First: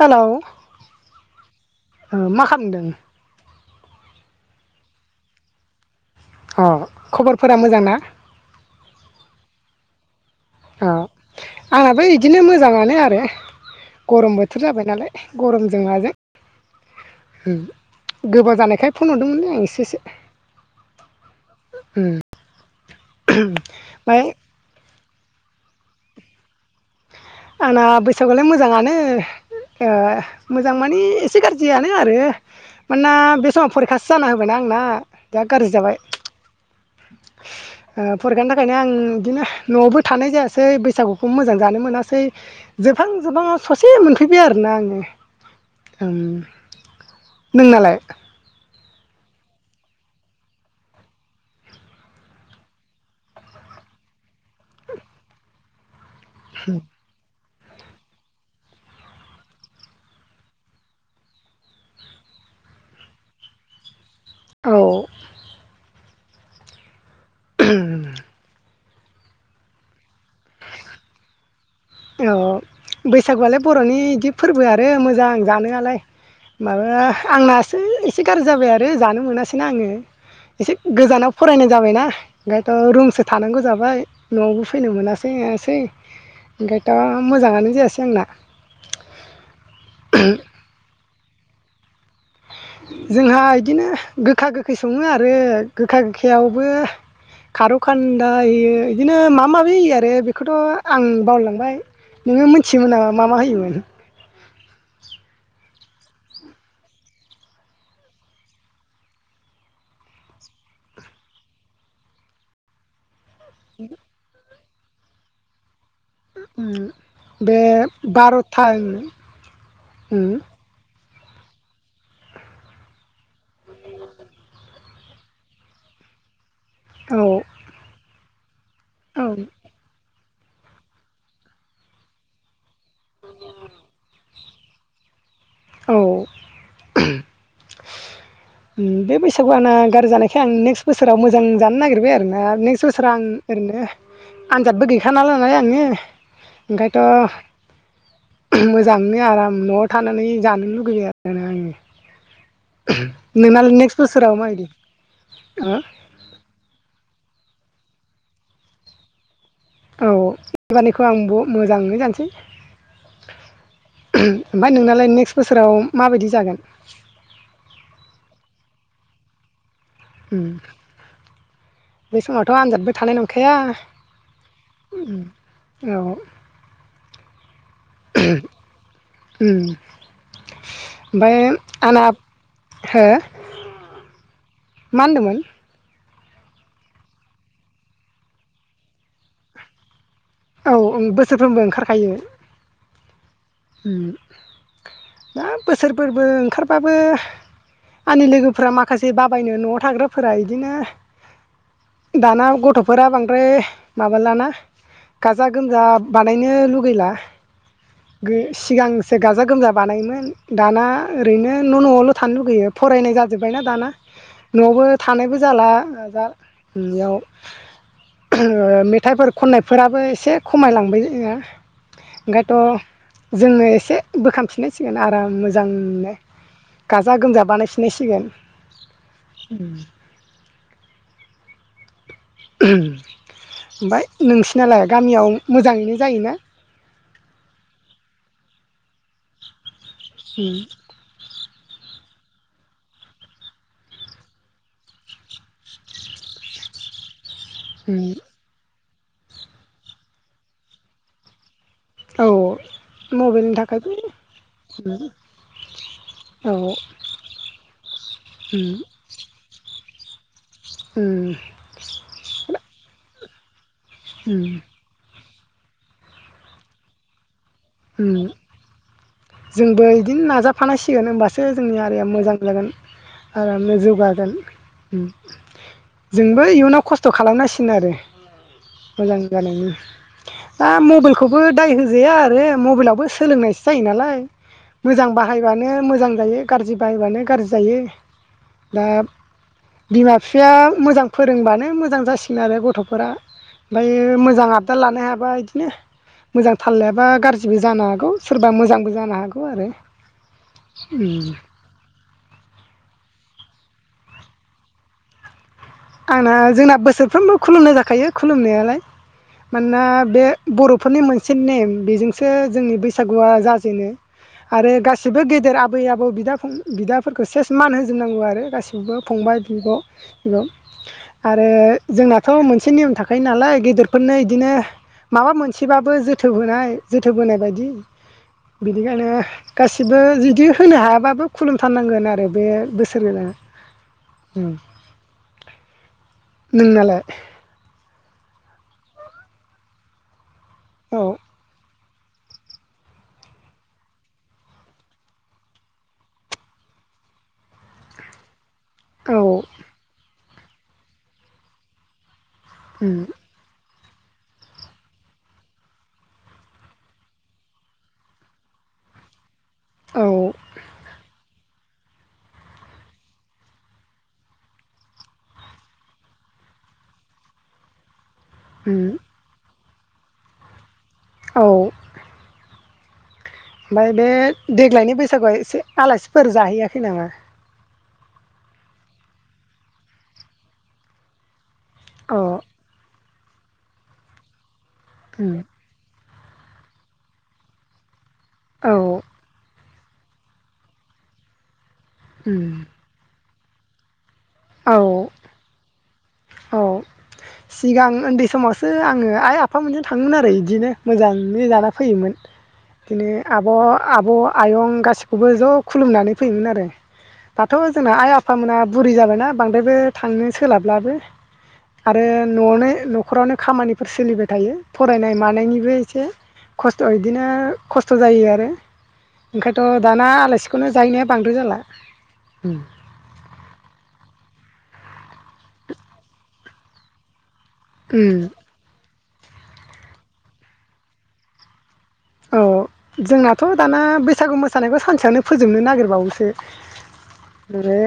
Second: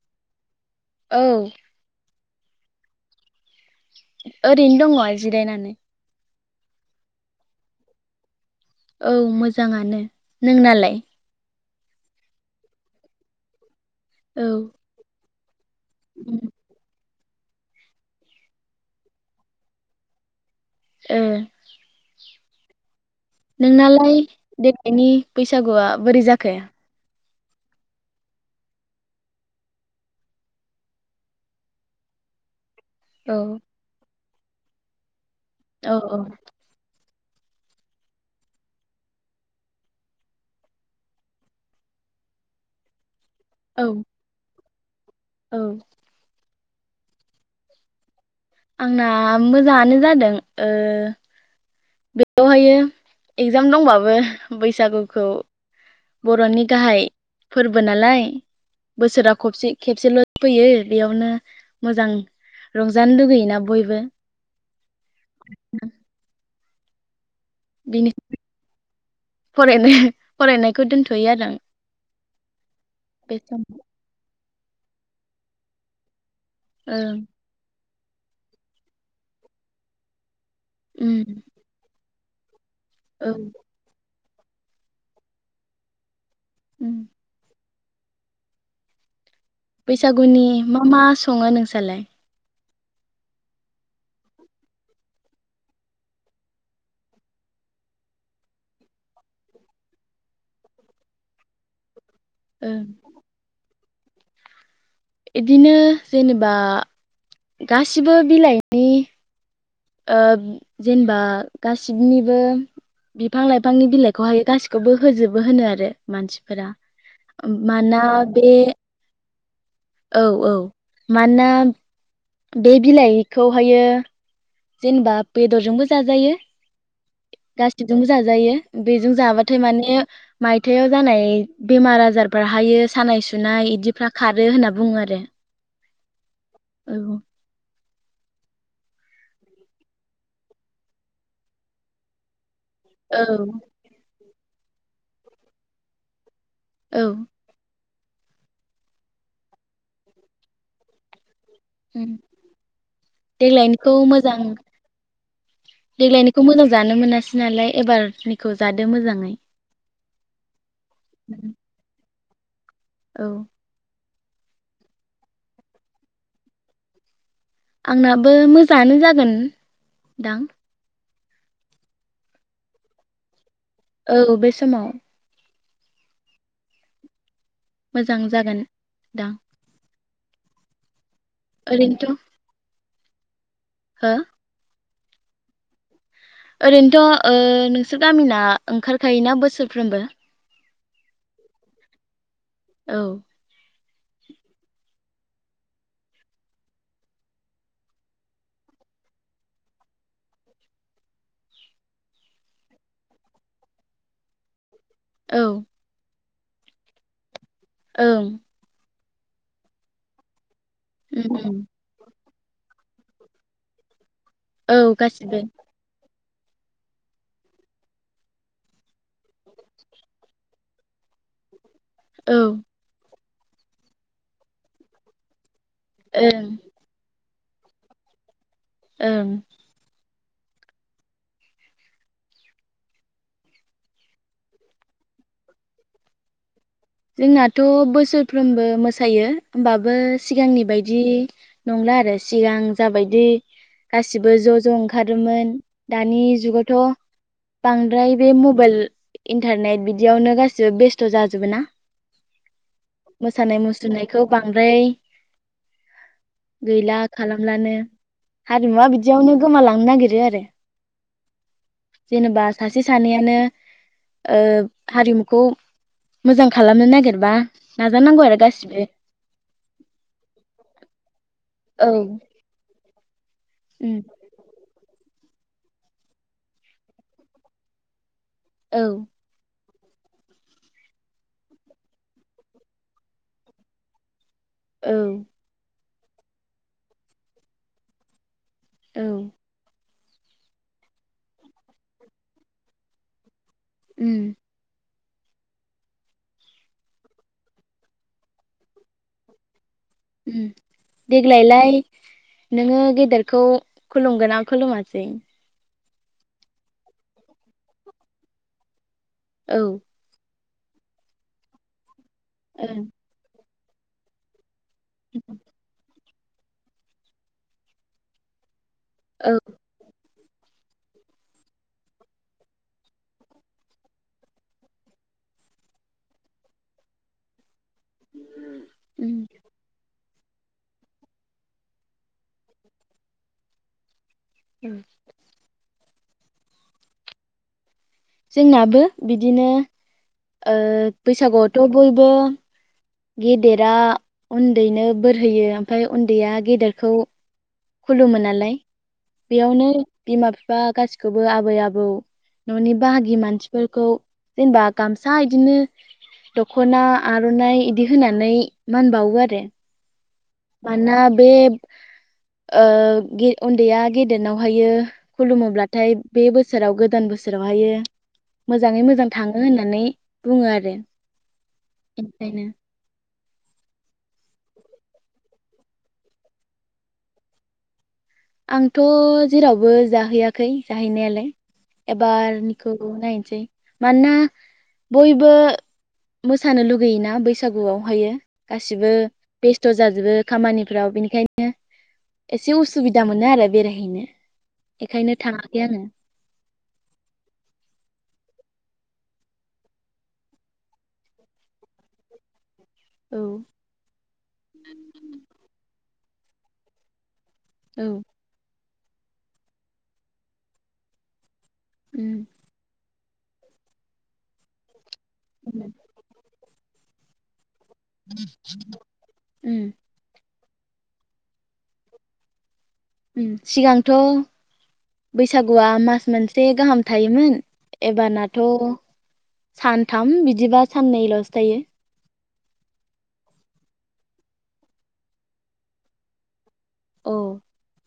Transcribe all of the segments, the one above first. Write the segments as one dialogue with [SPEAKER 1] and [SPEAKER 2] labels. [SPEAKER 1] Hello
[SPEAKER 2] औ
[SPEAKER 1] ओ मा खालामदों?
[SPEAKER 2] ओरैनो दङ जिरायनानै।
[SPEAKER 1] अ खबरफोरा मोजां ना?
[SPEAKER 2] औ मोजाङानो।
[SPEAKER 1] अ
[SPEAKER 2] नोंनालाय?
[SPEAKER 1] आंनाबो इदिनो मोजाङानो आरो गरम
[SPEAKER 2] औ
[SPEAKER 1] बोथोर जाबाय नालाय गरम जों माजों उम गोबाव जानायखाय फन हरदोंमोनलै आं एसे एसे।
[SPEAKER 2] ए नोंनालाय
[SPEAKER 1] ओमफ्राय
[SPEAKER 2] बे नि बैसागुआ बोरै जाखो?
[SPEAKER 1] आंना बैसागुआलाय मोजाङानो ओ मोजां माने एसे गाज्रियानो आरो मानोना
[SPEAKER 2] औ
[SPEAKER 1] बे समाव फरिखासो जाना होबाय आंना। बेराद गाज्रि
[SPEAKER 2] औ
[SPEAKER 1] जाबाय।
[SPEAKER 2] औ
[SPEAKER 1] ओ फरिखानि थाखायनो आं बिदिनो न'आवबो थानाय जायासै बैसागुखौ मोजां जानो मोनासै जोबहां जोबहां आव
[SPEAKER 2] औ
[SPEAKER 1] ससे मोनफैबाय आरोना आङो। [unintelligible]
[SPEAKER 2] औ
[SPEAKER 1] ओ उम नोंनालाय?
[SPEAKER 2] आंना मोजाङानो जादों ओ बेवहाय एगजाम दंबाबो बैसागुखौ बर'नि गाहाय फोरबो नालाय बोसोरा खबसे खेबसेल' फैयो बेयावनो मोजां रंजानो लुगैयोना बयबो
[SPEAKER 1] औ [inaudible]
[SPEAKER 2] फरायनाय फरायनायखौ दोनथ'यो आरो आं
[SPEAKER 1] औ
[SPEAKER 2] बे
[SPEAKER 1] बैसागुआलाय
[SPEAKER 2] समाव
[SPEAKER 1] बर'नि बिदि फोरबोआ आरो मोजां जानोयालाय माबा
[SPEAKER 2] ओं
[SPEAKER 1] आंनासो सि गार जाबाय आरो जानो मोनासैना आङो एसे
[SPEAKER 2] उम
[SPEAKER 1] गोजानाव फरायनाय जाबायनाा [inaudible] रुमसो
[SPEAKER 2] ओं
[SPEAKER 1] थानांगौ जाबाय न'आवबो फैनो मोनासै मोनासै ओंखायथ'
[SPEAKER 2] उम
[SPEAKER 1] मोजाङानो जायासै जोंना
[SPEAKER 2] बैसागुनि मा मा सङो नोंसोरलाय
[SPEAKER 1] जोंहा बिदिनो गोखा गोखै सङो आरो गोखा गोखैयावबो खारौखान्दाय होयो बिदिनो माबा माबि होयो आरो बेखौथ' आं बावलायलांबाय नोङो
[SPEAKER 2] ओं
[SPEAKER 1] मोनथियोमोन नामा मा मा होयोमोन
[SPEAKER 2] बिदिनो जेनेबा गासिबो बिलाइनि ओ जेनेबा गासिबनिबो बिफां लाइफांनि बिलाइखौ हायो गासिबो खौबो होजोबो होनो आरो मानसिफोरा
[SPEAKER 1] बे
[SPEAKER 2] मानोना बे
[SPEAKER 1] बार'था
[SPEAKER 2] औ
[SPEAKER 1] उम
[SPEAKER 2] औ मानोना बे बिलाइखौहायो जेनेबा बेदरजोंबो जाजायो
[SPEAKER 1] औ
[SPEAKER 2] गासिबजोंबो जाजायो बेजों
[SPEAKER 1] औ
[SPEAKER 2] जाबाथाय माने मायथायाइाव जानाय बेमार आजारफोर हायो सानाय सुनाय बिदिफ्रा खारो होनना बुङो आरो
[SPEAKER 1] औ
[SPEAKER 2] औ
[SPEAKER 1] उम बे बैसागु आना गारजानायखाय आं नेक्स्ट बोसोराव मोजां जानो नागिरबाय आरोना नेक्स्ट [unintelligible]
[SPEAKER 2] औ
[SPEAKER 1] ओरैनो आनजादबो गैखा [unintelligible] नालाय आंङो ओंखायथ'
[SPEAKER 2] औ
[SPEAKER 1] मोजांनो आराम न'आव थानानै जानो लुुबैगैयो आर
[SPEAKER 2] उम।
[SPEAKER 1] [unintelligible]
[SPEAKER 2] देग्लायनिखौ मोजां देग्लायनिखौ मोजां जानो मोन मोनासै नालाय एबारनिखौ जादो मोजाङै।
[SPEAKER 1] औ एबारनिखौ आं बु मोजाङै जानोसै
[SPEAKER 2] औ
[SPEAKER 1] ओमफाय नोंनालाय नेक्स्ट बोसोराव माबादि जागोन?
[SPEAKER 2] आंनाबो मोजाङानो जागोन दां
[SPEAKER 1] उम बे समावथ' आनजादबो थानाय नंखा
[SPEAKER 2] औ बे समाव
[SPEAKER 1] औ
[SPEAKER 2] मोजां जागोन दा
[SPEAKER 1] ओमफाय आनाब हो
[SPEAKER 2] हो
[SPEAKER 1] मा होनदोमोन?
[SPEAKER 2] ओरैनोथ' ओ नोंसोर गामिना ओंखारखायोना बोसोरफ्रोमबो?
[SPEAKER 1] औ ओं बोसोरफ्रोमबो ओंखारखायो।
[SPEAKER 2] औ
[SPEAKER 1] उम दा बोसोरफोरबो ओंखारबाबो आंनि लोगोफ्रा माखासे बाबायनो न'आव थाग्राफोरा इदिनो दाना गथ'फोरा बांद्राय माबालाना
[SPEAKER 2] औ
[SPEAKER 1] गाजा गोमजा बानायनो लुगैला
[SPEAKER 2] ओं
[SPEAKER 1] गो सिगां सो गाजा गोमजा बानायोमोन। दाना
[SPEAKER 2] उम
[SPEAKER 1] ओरैनो
[SPEAKER 2] उम
[SPEAKER 1] न' न'आवल' थानो लुगैयो फरायनाय जाजोब्बायना दाना
[SPEAKER 2] औ
[SPEAKER 1] न'आवबो थानायबो
[SPEAKER 2] गासिबो
[SPEAKER 1] जाला द [unintelligible] बेयाव मेथाइफोर खननायफोराबो एसे खमायलांबाय [unintelligible]
[SPEAKER 2] औ
[SPEAKER 1] ओंखायथ' जोंनो एसे बोखांफिननांसिगोन आराम मोज
[SPEAKER 2] ओं
[SPEAKER 1] गाजा गोमजा बानाय फिननायसिगोन
[SPEAKER 2] ओं
[SPEAKER 1] ओमफ्राय नोंसिनालाय गामियाव मोजाङैनो जायोना
[SPEAKER 2] जोंनाथ' बोसोरफ्रोमबो मोसायो होमबा बो
[SPEAKER 1] उम
[SPEAKER 2] सिगांनि बायदि नंला आरो सिगां जाबायदि गासिबो ज' ज' ओंखारोमोन दानि जुगावथ'
[SPEAKER 1] उम
[SPEAKER 2] बांद्राय बे मबाइल इन्टारनेट बिदियावनो गासिबो बेस्थ' जाजोबो ना
[SPEAKER 1] औ मबाइलनि
[SPEAKER 2] मोसानाय
[SPEAKER 1] थाखायबो
[SPEAKER 2] मुसुरनायखौ बांद्राय
[SPEAKER 1] उम औ
[SPEAKER 2] गैला खालामब्लानो
[SPEAKER 1] उम
[SPEAKER 2] हारिमुवा बिदियावनो गोमालां थांनो नागिरो आरो
[SPEAKER 1] उम
[SPEAKER 2] जेनेबा सासे सानैयानो ओ
[SPEAKER 1] उम
[SPEAKER 2] हारिमु खौ मोजां खालामनो नागिरबा
[SPEAKER 1] ओम
[SPEAKER 2] नाजानांगौ आरो गासिबो
[SPEAKER 1] जोंबो इदिनो नाजाफानांसिगोन होमबा एसे जोंनि
[SPEAKER 2] औ
[SPEAKER 1] हारिया मोजां जागोन आरामनो
[SPEAKER 2] उम
[SPEAKER 1] जौगागोन जोंबो इयुनाव खस्थ' खालामनांसिनो आरो
[SPEAKER 2] औ
[SPEAKER 1] मोजां जानायनि दा मबाइलखौबो दाय होजाया आरो मबाइलावबो सोलोंनायसो जायो नालाय
[SPEAKER 2] औ
[SPEAKER 1] मोजां बाहायबानो मोजां मोजां जायो गारजि बाहायबानो गारजि जायो दा
[SPEAKER 2] औ
[SPEAKER 1] बिमा बिफाया मोजां फोरोंबानो मोजां जासिगोन आरो गथ'फोरा ओमफ्राय
[SPEAKER 2] उम
[SPEAKER 1] मोजां आबदाल लानो हा बा इदिनो मोजां थाल लायाबा गारज बो जानो हागौ सोरबा मोजांबो जानो हागौ आरो
[SPEAKER 2] ओम देग्लायलाय नोङो गेदेरखौ खुलुमगोना खुलुमासै
[SPEAKER 1] आंना जोंना बोसोरफ्रोमबो खुलुमनाय जाखायो खुलुमनायालाय
[SPEAKER 2] औ
[SPEAKER 1] मानोना बे बर'फोरनि मोनसे नेम बेजों सो जोंनि
[SPEAKER 2] ओं
[SPEAKER 1] बैसागुआ जा जोंङो। आरो गासिबो गेदेर आबै आबौ बिथ दा फं बिदाफोरखौ सेस मान होजोबनांगौ आरो गाैस बिब'
[SPEAKER 2] औ
[SPEAKER 1] फंबाय बिब'। य। आरो जोंना' मोनसे नियम थाखायो नालाय गेदेरफोरनो इदिनो माबा मोनसेबाबो जोथोब होनोनाय जोथोब होनायबायदि। बिदिखायनो
[SPEAKER 2] उम
[SPEAKER 1] गासिबो‌। जिदि होनो हायाबाबो खुलुमथारनांगोन आरो बे बोसोर गोदान
[SPEAKER 2] उम।
[SPEAKER 1] नोंनालाय।
[SPEAKER 2] जोंनाबो बिदिनो। ओ
[SPEAKER 1] औ
[SPEAKER 2] बैसागुआवथब बयबो। गेदेरा उन्दैनो बोरहयो ओमफाय उन्दैया गेदेरखौ खुलुमोनालाय।
[SPEAKER 1] औ
[SPEAKER 2] बेयावनो बिमा फिफ। बा गासिखौबो आबै आबौ। न'नि
[SPEAKER 1] उम
[SPEAKER 2] बाहागि मानसिफोरख खौ जेनबा गामसा इदिनो दखना आरनाइ इदि होनानै मानबावो आरो।
[SPEAKER 1] औ
[SPEAKER 2] मानना बेब ओ गे उन्दैया गेदेरनावहायो खुलुमोब्लाथाय बे बोसोराव गोदान बोसोरावहायो। मोजाङै
[SPEAKER 1] उम
[SPEAKER 2] मोजां थाङो होननाय नै बुङो आरो। [unintelligible]
[SPEAKER 1] मबाय बे देग्लायनि बैसागुआ एसे आलासिफोर जाहैयाखै नामा?
[SPEAKER 2] आंथ जेरावबो जाहैयाखै जाहैनायालाय।
[SPEAKER 1] अ
[SPEAKER 2] एबार निखौ नयन सौ मानना। बयबो।
[SPEAKER 1] उम
[SPEAKER 2] मोसानो लुगैयोना बैसागुआवहायो?
[SPEAKER 1] औ
[SPEAKER 2] गासिबो बेस थ जाजोबो खामानिफ्राव बेनिखायनो।
[SPEAKER 1] उम
[SPEAKER 2] एसे उसुबिद नो आरो बेरायहैनो।
[SPEAKER 1] औ
[SPEAKER 2] थाङाखै आङो
[SPEAKER 1] औ सिगां ओन्दै समाव सो आङो आइ आफा मोनजों थाङोमोन आरो इदिनो मोजाङै जाना फैयोमोन। दिनो
[SPEAKER 2] औ
[SPEAKER 1] आब, आब, आयं गासिखौबो ज' खुलुमनानै फैयोमोन आरो दाथ'
[SPEAKER 2] औ
[SPEAKER 1] जोंना आइ आफामोना बुरि जाबायना बांद्रायबो थांनो सोलाबलाबो आरो
[SPEAKER 2] उम
[SPEAKER 1] न'आवनो न' खरावनो खामानिफोर सोलिबाय थायो। फरायनाय मानायनिबो एसे खस्थ इदिनो खस्थ जायो आरो ओंखायथ'
[SPEAKER 2] उम
[SPEAKER 1] दाना आलाय सि खौनो जाहैनाया बांद्राय जाला।
[SPEAKER 2] उम सिगांथ बैसागुआ मास मोनसे गाहाम थायोमोन।
[SPEAKER 1] उम
[SPEAKER 2] एबारनाथ' सानथाम बिदिबा साननैल'सो थायो।
[SPEAKER 1] औ जोंनाथ' दाना बैसागु मोसानायखौ सानसेयावनो फोजोबनो नागिरबावोसो।
[SPEAKER 2] औ
[SPEAKER 1] बे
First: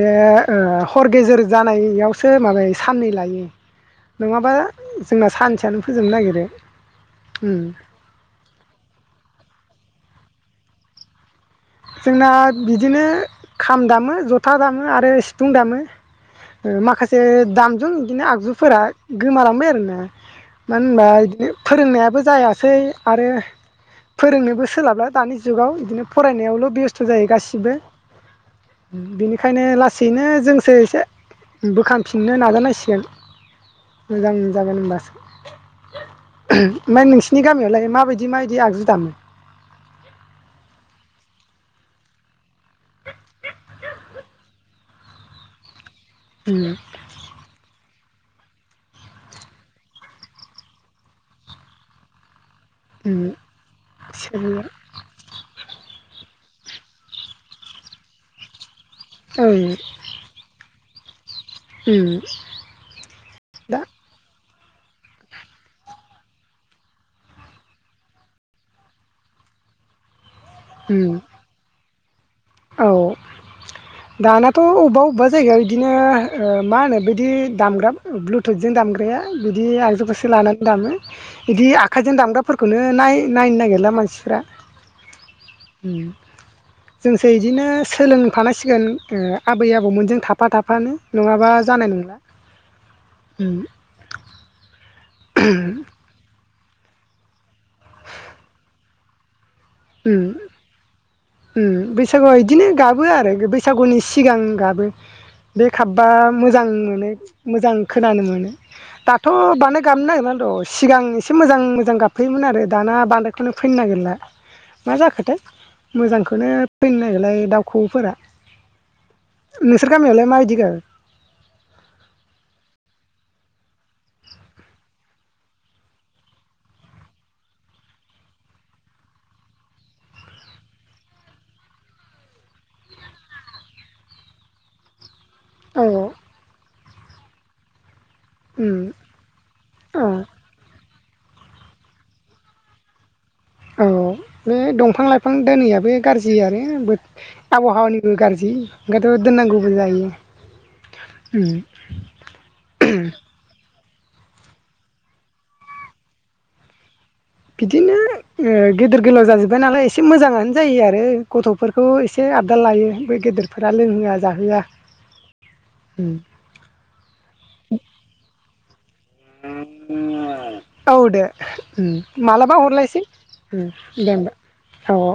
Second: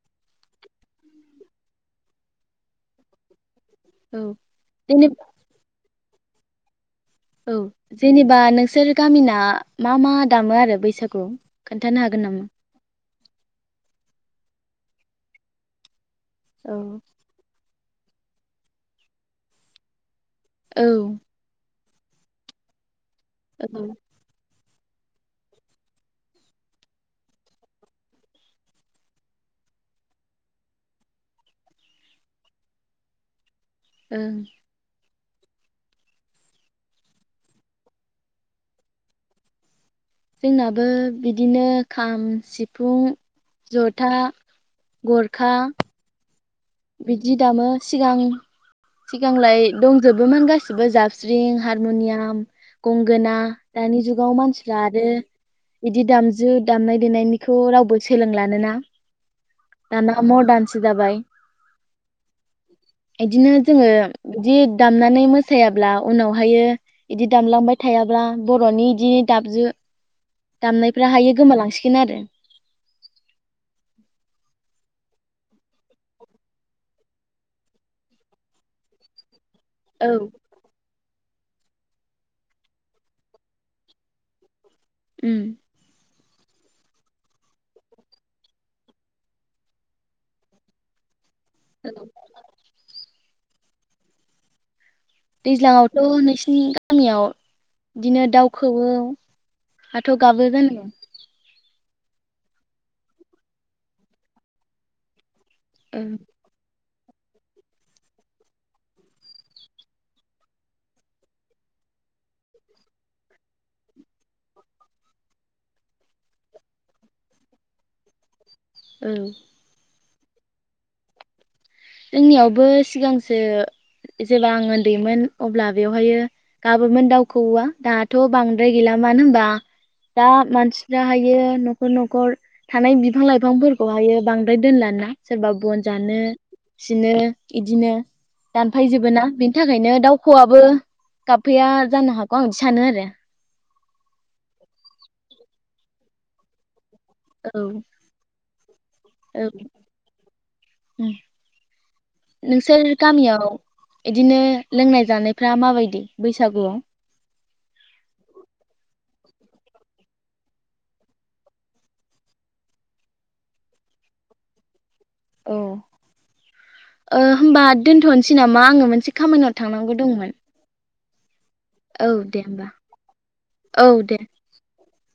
[SPEAKER 1] बे ओ हर गेजेर जानायावसो माबाय साननै लायो। नोङाबा
[SPEAKER 2] जेने
[SPEAKER 1] जोंना सानसेयानो फोजोबनो नागिरो।
[SPEAKER 2] औ
[SPEAKER 1] उम
[SPEAKER 2] जेनेब बा नोंसोर गामिना मा मा दामो आरो बैसागु
[SPEAKER 1] जोंना बिदिनो खाम दामो ज' था दामो आरो सिफुं दामो। ओ
[SPEAKER 2] औ
[SPEAKER 1] माखासे दाम जों इदिनो आगजुफोरा गोमालांबाय आरोना। मानो
[SPEAKER 2] औ
[SPEAKER 1] होमबा इदिनो फोरोंनायाबो जायासै आरो
[SPEAKER 2] औ
[SPEAKER 1] फोरोंनोबो सोलाबला दानि जुगाव इदिनो फरायनायावल' बेस्थ जायो गासिबो । बेनिखायनो लासैनो जोंसो एसे बोखांफिननो नाजानांसिगोन। मोजां
[SPEAKER 2] ओं
[SPEAKER 1] जागोन होनबासो। ओमाय नोंसिनि गामियावलाय मा बायदि मा बायदि आगजु दामो?
[SPEAKER 2] जोंनाबो बिदिनो खाम, सिफुं, जथा, गरखा
[SPEAKER 1] उम
[SPEAKER 2] बिदि दामो। सिगां सिगांलाय दंजोबोमोन गासिबो जाबस्रिं, हारमुनियाम
[SPEAKER 1] उम
[SPEAKER 2] गंगोना दानि जुगाव
[SPEAKER 1] सेरजा
[SPEAKER 2] मानसिफ्रा आरो इदि दामजु दामनाय देनायनिखौ रावबो सोलोंलानो ना।
[SPEAKER 1] औ
[SPEAKER 2] दाना मर्दान सो दाबाइ इदिनो
[SPEAKER 1] दा
[SPEAKER 2] जोङो इदि दामनानै मोसायाब्ला उनावहायो इदि दामलांबाय थायाब्ला बर'नि इदि दामजु दामनायफ्रा
[SPEAKER 1] उम
[SPEAKER 2] हायो गोमालांसि गोन आरो
[SPEAKER 1] औ दानाथ' अबबा अबबा जायगायाव इदिनो ओ मा होनो बिदि दामग्रा ब्लुथुथजों दामग्राया बिदि
[SPEAKER 2] औ
[SPEAKER 1] आगजुखौसो लानानै दामो। इदि आखाइजों दामग्राफोरखौनो नाय नायनो नागिरला मानसिफ्रा।
[SPEAKER 2] उम
[SPEAKER 1] उम [inaudible] जोंसो इदिनो सोलोंफानांसिगोन ओ आबै आबौमोनजों थाफा थाफानो। नङाबा जानाय नंला। ओम
[SPEAKER 2] दैज्लांङावथ' नोंसिनि गा गामियाव बिदिनो दाउखौवौ हाथ' गाबो जानांगौ
[SPEAKER 1] सागुआव इदिनो गाबो आरो बैसागुनि सिगां गाबो। बे
[SPEAKER 2] औ
[SPEAKER 1] खाबबा मोजां मोनो। मोजां खोनानो मोनो दाथ' बांद्राय गाबनो नागिरला र' सिगां एसे मोजां मोजां गाबफैयोमोन आरो दाना बांद्रायखौनो फैनो नागिरला। मा जाखोथाय मोजांखौनो फैनो नागिरलाय दाउखौवौफोरा।
[SPEAKER 2] औ
[SPEAKER 1] गामियावलाय माबायदि गाबो?
[SPEAKER 2] जोंनियावबो सिगांसो जेब्ला आं उन्दैमोन अब्ला बेवहायो गाबोमोन दाउखौवौआ दाथ' बांद्राय गैला मानो होनबा दा मानसिफाहायो न'खर न'खर थानाय बिफां लाइफांफोरखौहायो बांद्राय दोनला ना। सोरबा बन
[SPEAKER 1] औ
[SPEAKER 2] जानो सिनो इदिनो।
[SPEAKER 1] उम
[SPEAKER 2] दानफायजोबो ना बेनि थाखायनो
[SPEAKER 1] औ
[SPEAKER 2] दाउखौवौआबो गाबफैया जानो हागौ आं इदि सानो आरो
[SPEAKER 1] औ बे दंफां लाइफां दोनैयाबो गाज्रिआनो बो
[SPEAKER 2] औ औ
[SPEAKER 1] आबहावानिबो गाज्रि ओंखायथ'
[SPEAKER 2] उम
[SPEAKER 1] दोननांगौबो जाय।
[SPEAKER 2] नोंसोर
[SPEAKER 1] उम
[SPEAKER 2] गामियाव इदिनो लोंनाय जानायफ्रा माबायदि बैसागुआव?
[SPEAKER 1] बिदिनो ओ गेदेर गोलाव जाजोब्बाय नालाय एसे मोजाङानो जायो आरो गथ'फोरखौ एसे आबदाल लायो बै गेदेरफोरा लोंहोआ जाहोआ।
[SPEAKER 2] अ ओ होमबा दोनथ'नोसै ना मा आङो मोनसे खामानियाव थांनांगौ दंमोन
[SPEAKER 1] औ दो
[SPEAKER 2] औ
[SPEAKER 1] ओम
[SPEAKER 2] दे
[SPEAKER 1] मालाबा
[SPEAKER 2] होमबा
[SPEAKER 1] हरलायसै ओम दे होमबा औ औ